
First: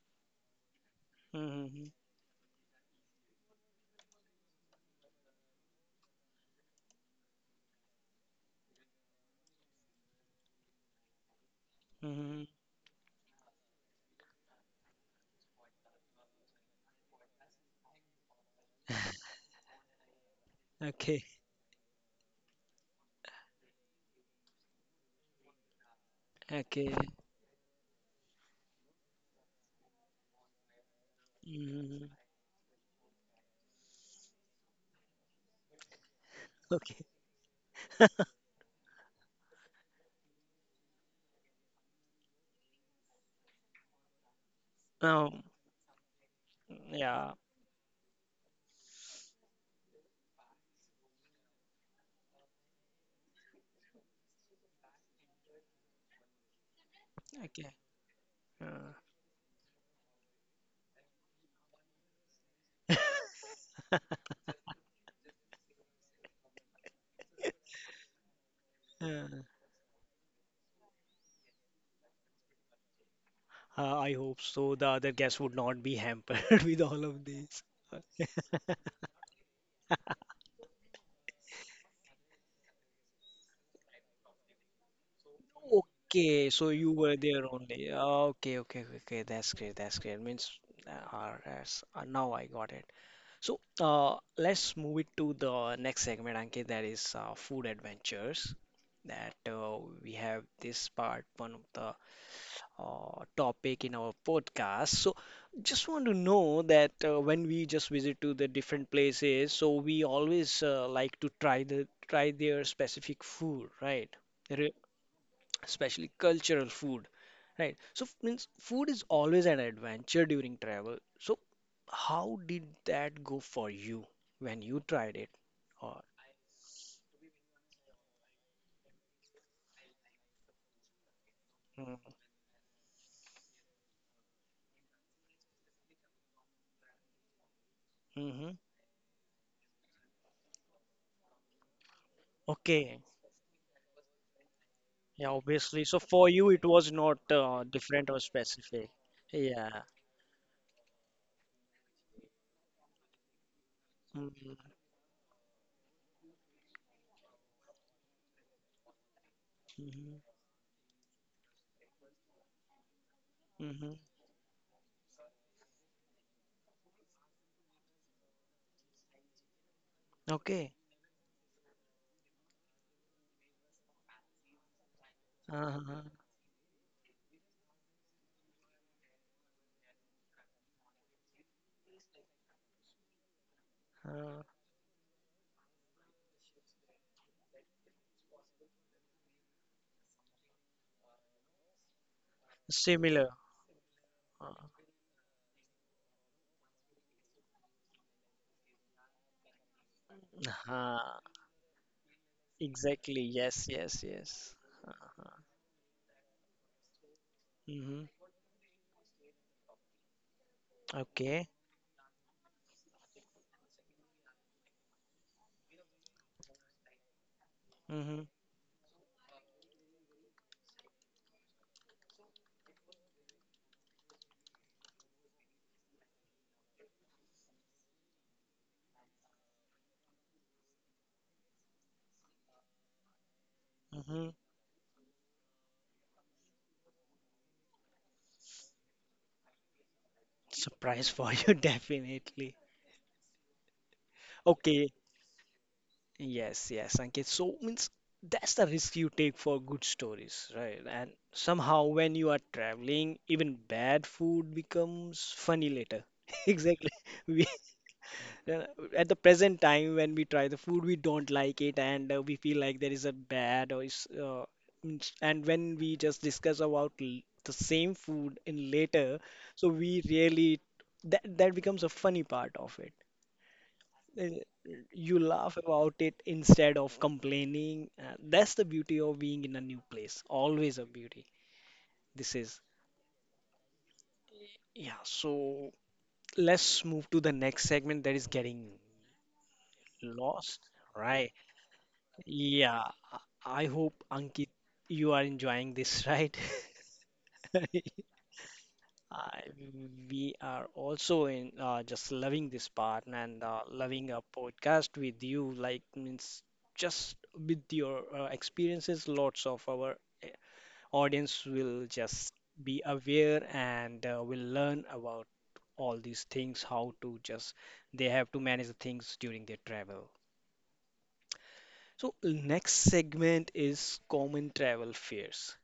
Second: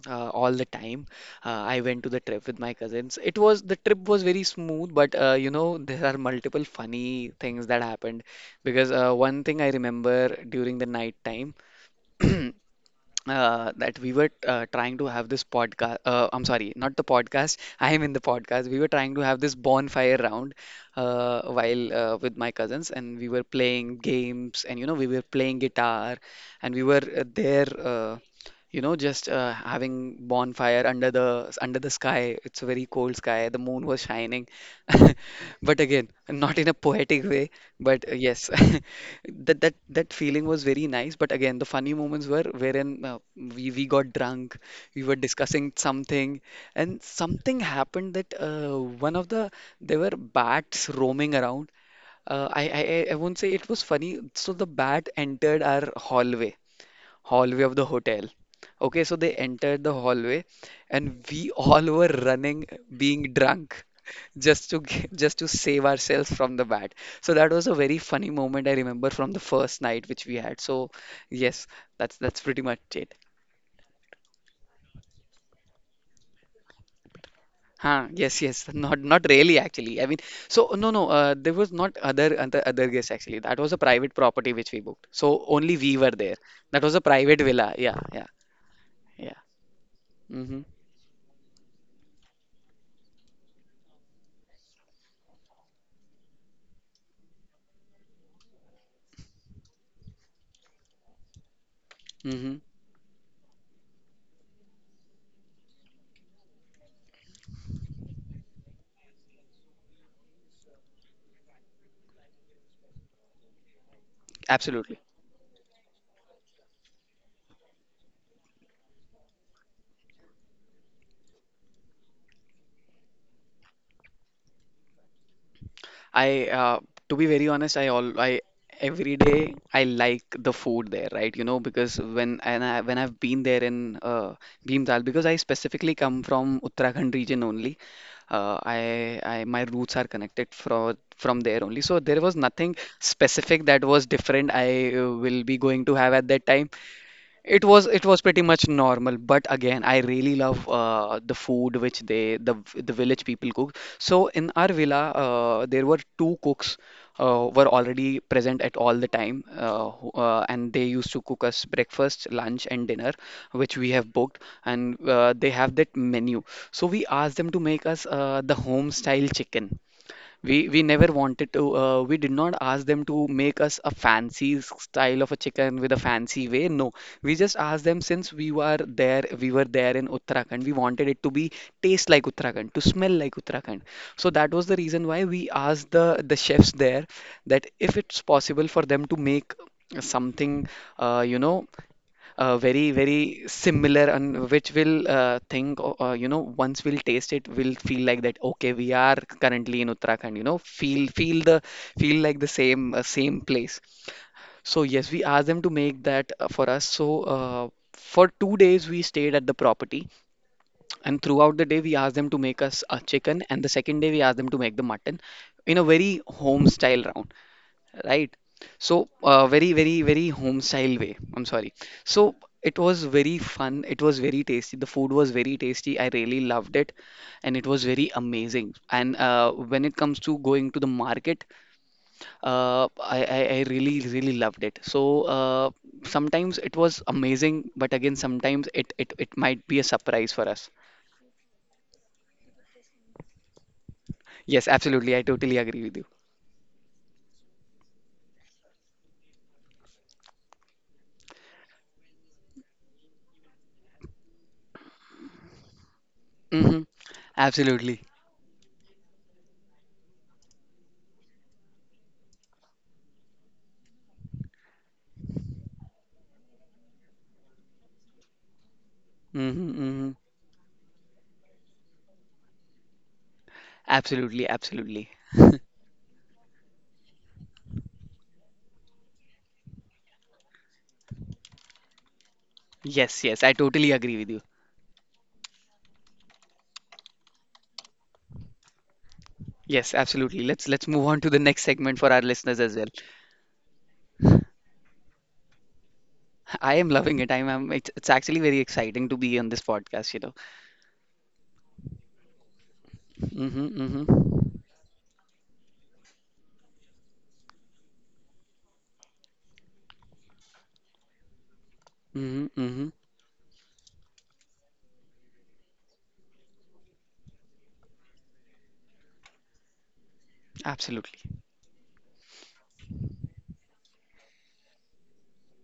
B: uh, All the time. I
A: Hmm.
B: went to the trip with my cousins. It was the trip was very smooth, but you know there are multiple funny things that happened because one thing I remember during the night time.
A: Hmm.
B: That we were trying to have this podcast. I'm sorry, not the podcast. I am in the podcast. We were trying to have this bonfire round
A: Okay.
B: while with my cousins, and we were playing games, and you know, we were playing guitar, and we
A: Okay.
B: were there. You know just having bonfire under the
A: Hmm.
B: sky. It's a very cold sky, the moon was shining, but again not in a
A: Okay.
B: poetic way, but yes, that that feeling was very nice, but again the funny moments were wherein we got drunk, we were
A: Um.
B: discussing something, and
A: Yeah.
B: something happened that one of the there were bats roaming around. I won't say it was funny. So the bat entered our hallway, hallway
A: Okay.
B: of the hotel.
A: Uh,
B: Okay, so they entered the hallway, and we all were running, being drunk, just to just to save ourselves from the bat. So that was a very funny moment I remember from the
A: uh.
B: first night which we had. So yes, that's pretty much it.
A: I hope so. The other guests would not be hampered with all of this. Uh,
B: Huh, yes, yes, not not really actually. I mean, so no, no, there was not other guests actually. That was a private property which we booked. So only we were there.
A: Okay, so
B: That
A: you
B: was a
A: were
B: private
A: there
B: villa.
A: only.
B: Yeah, yeah,
A: Okay, okay, okay, okay.
B: yeah.
A: That's great. That's great. Means,
B: Mm-hmm,
A: yes, now I got it. So, let's move it to the next segment, Ankit. That is food adventures. That we have this part, one of the
B: mm-hmm.
A: topic in our podcast. So, just want to know that when we just visit to the different places, so we always like to try their specific food, right? Their,
B: Absolutely.
A: especially cultural food, right? So means food is always an adventure during travel. So, how did that go for you when you tried it? Or
B: I to be very honest, I all I every day I like the food there, right? You know, because when and I, when I've been there in Bhimtal, because I specifically come from Uttarakhand region only.
A: mm-hmm.
B: I my roots are connected from there only. So there was nothing
A: Okay.
B: specific that was different I
A: Yeah,
B: will be
A: obviously.
B: going to
A: So
B: have
A: for
B: at that
A: you, it
B: time.
A: was not
B: It
A: different or
B: was pretty much
A: specific.
B: normal, but
A: Yeah.
B: again, I really love the food which the village people cook. So in
A: Mm-hmm.
B: our villa, there were two cooks were already present at all the time, and they used to cook us breakfast, lunch, and dinner, which we
A: Hmm.
B: have booked, and they have that menu. So we asked them to make us the home style chicken.
A: Okay.
B: We never wanted to. We did not ask them to make us a fancy style of a chicken with a
A: Uh-huh.
B: fancy way. No, we just asked them since we were there. We were there in Uttarakhand. We wanted it to be taste like Uttarakhand, to smell like Uttarakhand. So
A: Uh,
B: that was the reason why we asked the chefs there that if it's possible for them to make something, uh, you know very
A: similar.
B: very similar, and
A: Uh,
B: which will think o- you know once we'll taste it, we'll feel like that, okay, we are currently in Uttarakhand,
A: uh,
B: feel feel the feel like the same
A: exactly.
B: same
A: Yes,
B: place.
A: yes, yes.
B: So yes, we asked them to make that for us. So
A: Mm-hmm.
B: for 2 days we stayed at the property, and
A: Okay.
B: throughout the day we asked them to make us a chicken, and the second day we asked them to make the mutton in a very home style round,
A: Mm-hmm.
B: right? So very home style way. I'm sorry. So it was very fun, it was very tasty, the food was very tasty, I really loved it, and it was very amazing. And when it comes to going to the market, I really
A: Mm-hmm.
B: really loved it. So uh, sometimes it was amazing, but again sometimes it might be a surprise for us.
A: Surprise for you, definitely.
B: Yes,
A: Okay.
B: absolutely. I totally agree with you.
A: Yes, yes, Ankit. So means that's the risk you take for good stories, right? And somehow when you are traveling, even bad food becomes funny later.
B: Mm-hmm.
A: Exactly. We
B: Absolutely.
A: uh, at the present time when we try the food, we don't like it, and we feel like there is a bad or is means, and when we just discuss about the same food in later, so
B: Mm-hmm,
A: we
B: mm-hmm.
A: really that that becomes a funny part of it, uh,
B: Absolutely, absolutely.
A: you laugh about it instead of complaining. That's the beauty of being in a new place. Always a beauty. This is,
B: Yes, yes, I totally agree with you.
A: yeah. So let's move to the next segment, that is getting
B: Yes, absolutely.
A: lost,
B: Let's move on to
A: right?
B: the next segment for our listeners as
A: Yeah.
B: well.
A: I I hope Ankit, you are enjoying this, right?
B: I am loving it. I'm, I'm it's, it's actually very exciting to be
A: I,
B: on this podcast, you know.
A: we are also in just loving this part and
B: Mm-hmm, mm-hmm.
A: loving a podcast with you. Like means just with your experiences, lots of our, uh, audience will just
B: Mm-hmm,
A: be
B: mm-hmm.
A: aware and will learn about all these things, how to just they have to manage the things during their travel.
B: Absolutely.
A: So next segment is common travel fears.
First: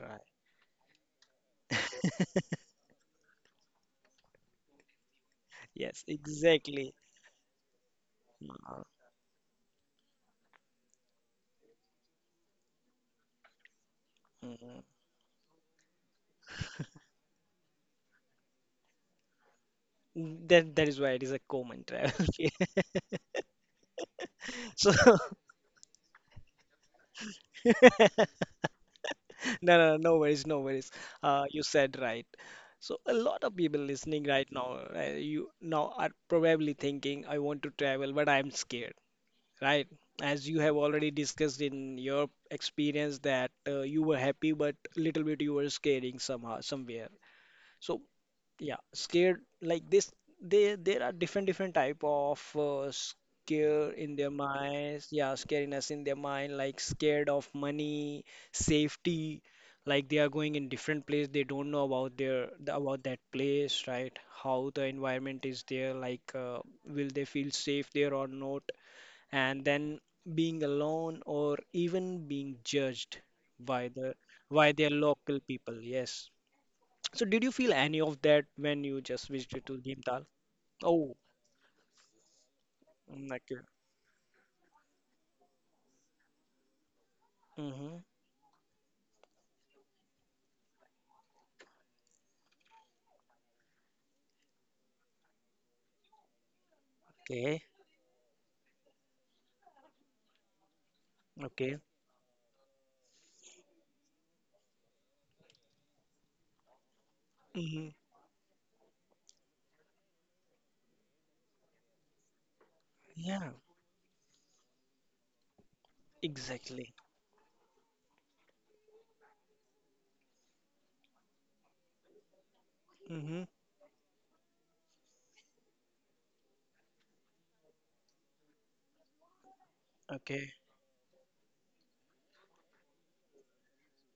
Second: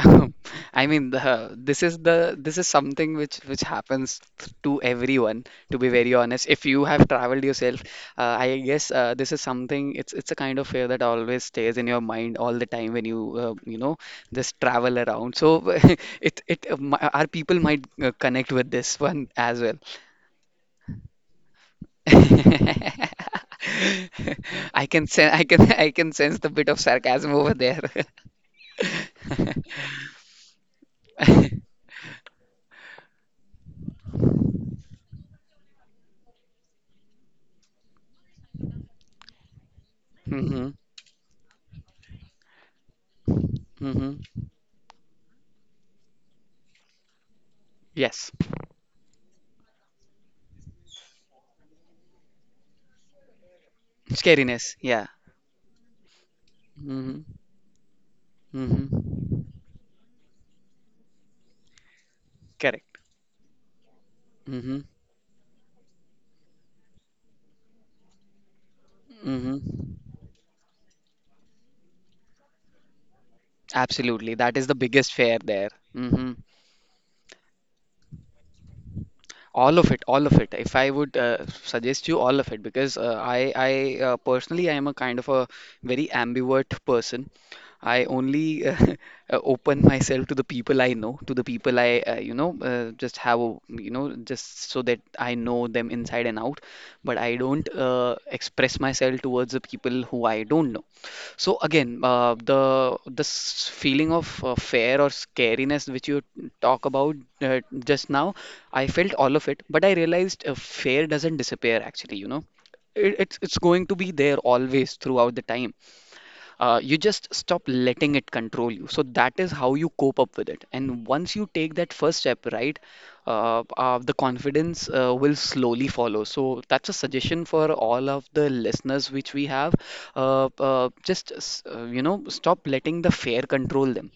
A: Right.
B: I mean, the this is something which happens to everyone. To be
A: Yes,
B: very honest, if you
A: exactly.
B: have traveled yourself, I
A: Uh,
B: guess this is something. It's a kind of fear that always stays in your mind all the time when you you know just
A: mhm.
B: travel around. So our people might connect with this one as well.
A: That that is why it is a common travel fear.
B: I
A: So
B: can sense, I can I can sense the bit of sarcasm over there.
A: no, no, no worries, no worries. You said right. So a lot of people listening right now, you now are probably thinking, I want to travel, but I'm scared, right? As you
B: hmm
A: have already discussed in your experience that you
B: hmm
A: were happy, but little bit you were scaring somehow somewhere. So
B: Yes.
A: yeah, scared like this, they there are different different type of scare in their
B: Scariness. Yeah.
A: minds, yeah, scariness in their mind, like
B: Mm-hmm.
A: scared of money,
B: Mm-hmm.
A: safety, like they are going in different place, they don't know about
B: Correct.
A: about that place, right? How
B: Mm-hmm.
A: the environment is there, like, will they feel safe there or not,
B: Mm-hmm.
A: and then being alone or even being judged by the,
B: Absolutely. That
A: by
B: is the
A: their
B: biggest
A: local
B: fear there.
A: people, yes,
B: Mm-hmm.
A: so did you feel any of that when you just visited to
B: All of it,
A: Neemtal?
B: all of it, if I
A: Oh,
B: would suggest you, all of it, because
A: mm, okay.
B: I personally I am a kind of a very ambivert person.
A: Mm-hmm.
B: I only open myself to the people I know, to the people I just have a, you know, just so that I know them inside and out, but I
A: Okay.
B: don't express myself towards the people who I don't know. So
A: Okay.
B: again, the this feeling of fear or scariness which you talk about
A: Mm-hmm.
B: just now, I felt all of it, but I realized fear doesn't disappear actually, you know. It, it's
A: Yeah,
B: it's going to be there always throughout the time. Uh,
A: exactly.
B: you just stop letting it control you. So that is how you cope up with it. And once you take that first step, right,
A: Mm-hmm.
B: the confidence will slowly follow. So that's a suggestion for all of the listeners which we have.
A: Okay.
B: Just, s- you know, stop letting the fear control them.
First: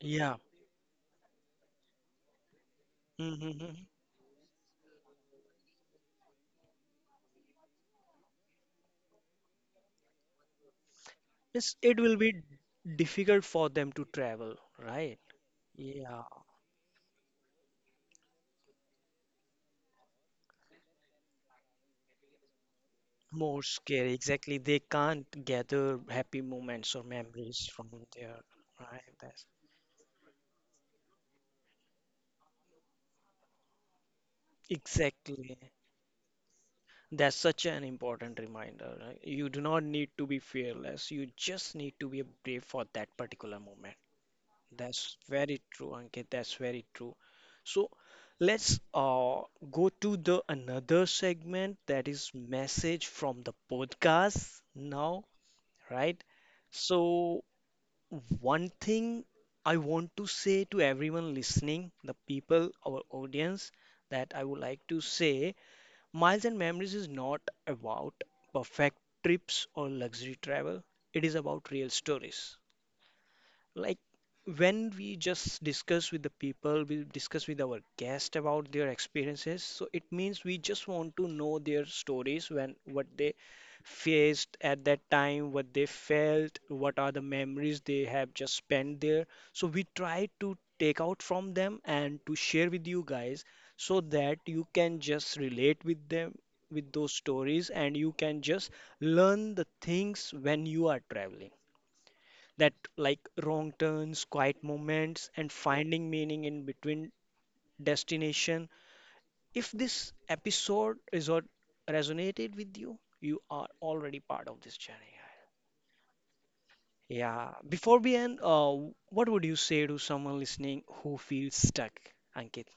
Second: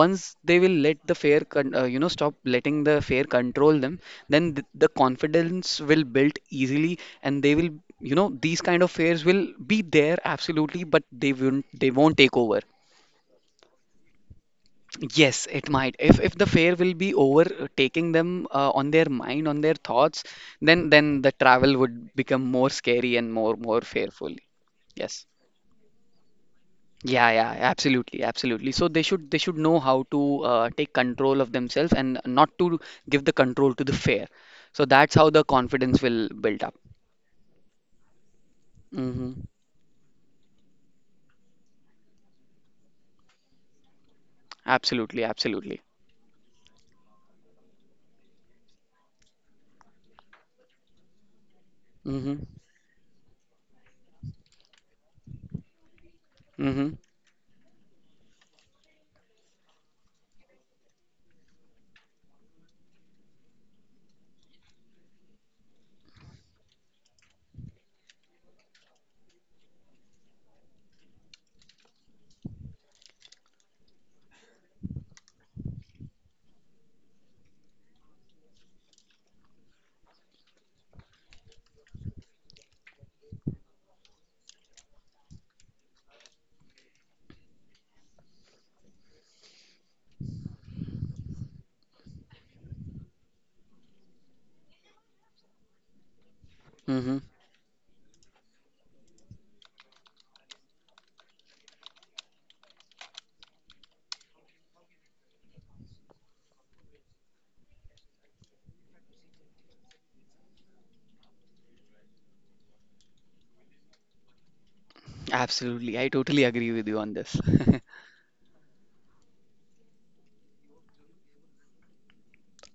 A: Yeah.
B: they will let the fear con- you know stop letting the fear
A: Mm-hmm.
B: control
A: Mm-hmm.
B: them, the confidence will build easily, and they will, you know, these kind of fears will be there absolutely, but they won't,
A: It's,
B: they
A: it will
B: won't take
A: be
B: over.
A: difficult for them to travel, right?
B: Yes, it might. If
A: Yeah,
B: if the fear will be overtaking them on their mind, on their thoughts, then the travel would become more scary and more
A: more
B: more
A: scary.
B: fearful.
A: Exactly. They
B: Yes.
A: can't gather happy moments or
B: Yeah, yeah,
A: memories from
B: absolutely,
A: there,
B: absolutely. So they
A: right?
B: should, they
A: That's
B: should know how to take control of themselves, and not to give the control to the fear. So that's how the
A: exactly.
B: confidence will build up.
A: That's such an important reminder, right?
B: Hmm
A: You do not need to be fearless. You just need to be brave for that particular moment. That's
B: Absolutely,
A: very
B: absolutely.
A: true, Ankit. That's very true. So let's go to the another segment, that is
B: Hmm
A: message from the podcast now, right?
B: hmm
A: So one thing I want to say to everyone listening, the people, our audience, that I would like to say, Miles and Memories is not about perfect trips or luxury travel, it is about real stories, like when we just discuss with the people, we discuss with our guest about their experiences, so it means we just want to know their stories, when what they faced at that time, what they felt, what are the memories they have just spent there, so we try to take out from them and to share with you guys, so that you can just relate with them, with those
B: hmm
A: stories, and you can just learn the things when you are traveling, that like wrong turns, quiet moments, and finding meaning in between destination. If this episode resort resonated with you, you are already part of this journey.
B: Absolutely. I totally agree with you on this.
A: Yeah. Before we end, what would you say to someone listening who feels stuck, Ankit?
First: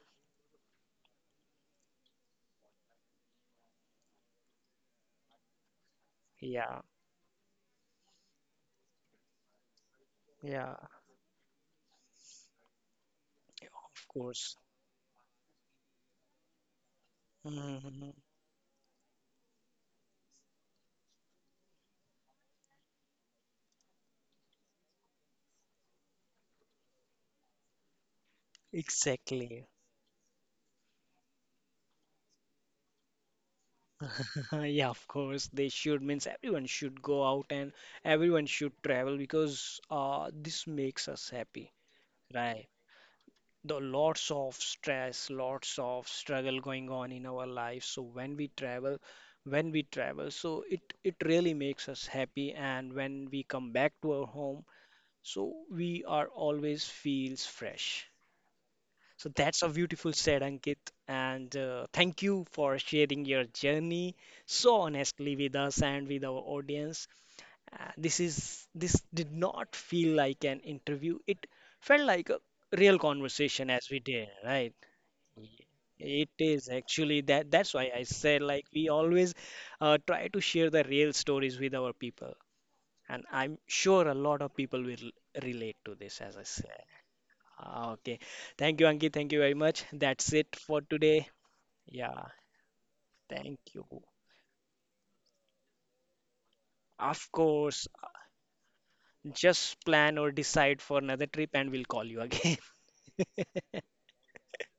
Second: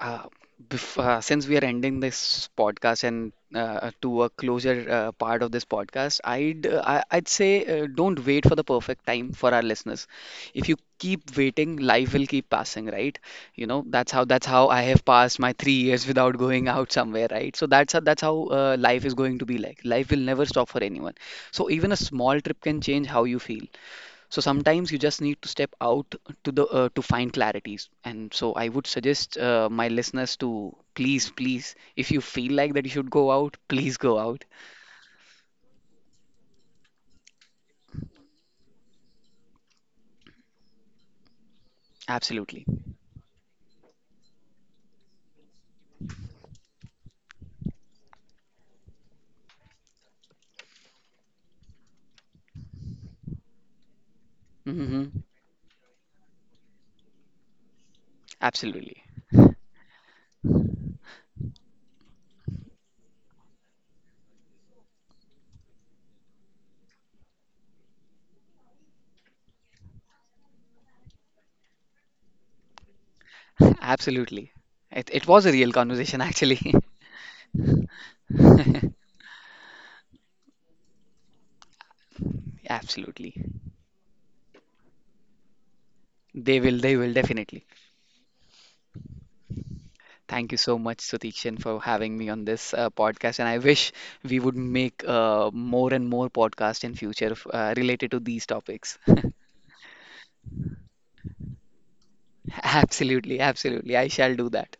B: Uh, bef Since we are ending this podcast, and to a closer part of this podcast, I'd
A: Yeah,
B: uh, I, I'd say don't wait for the perfect time for our listeners. If
A: yeah,
B: you keep waiting, life will keep passing, right? You know,
A: of
B: that's how that's
A: course.
B: how I have passed my 3 years without going out somewhere, right? So
A: Hmm.
B: that's how life is going to be like. Life will never stop for anyone. So even a small trip can change how you feel. So sometimes you just need to step out, to find clarities. And so I would suggest
A: Exactly.
B: my listeners to please, please, if you feel like that you should go out, please go out.
A: Yeah, of course. They should, means everyone should go out, and everyone should travel, because this makes us happy. Right.
B: Absolutely.
A: The lots of stress, lots of struggle going on in our life. So when we travel, so it really makes us happy. And when we come back to our home,
B: Hmm
A: so we are always feels fresh.
B: Absolutely.
A: So that's a beautiful said, Ankit. And thank you for sharing your journey so honestly with us and with our audience. This is, this did not feel like an interview. It felt like a real conversation as we did,
B: Absolutely.
A: right?
B: It was a
A: Ye-
B: real conversation,
A: it
B: actually.
A: is actually that. That's why I said, like, we always try to share the real stories with our people, and
B: Absolutely.
A: I'm sure a lot of people will relate to this, as I said.
B: They will definitely.
A: Ah, okay, thank you, Anki. Thank you very much. That's
B: Thank
A: it
B: you so
A: for
B: much,
A: today.
B: Sutikshan, for having
A: Yeah,
B: me on this podcast. And I
A: thank you.
B: wish we would make more and more podcasts in
A: Of
B: future
A: course,
B: related to these topics.
A: just plan or decide for another trip, and we'll call you again.
B: Absolutely, absolutely. I shall do that.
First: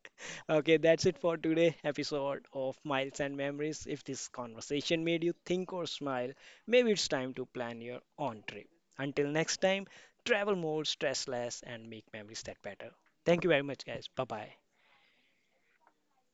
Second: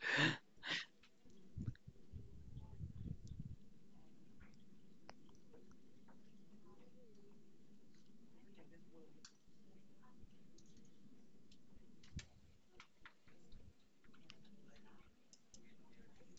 A: Okay, that's it for today episode of Miles and Memories. If this conversation made you think or smile, maybe it's time to plan your own trip. Until next time, travel more, stress less, and make memories that better. Thank you very much, guys. Bye bye.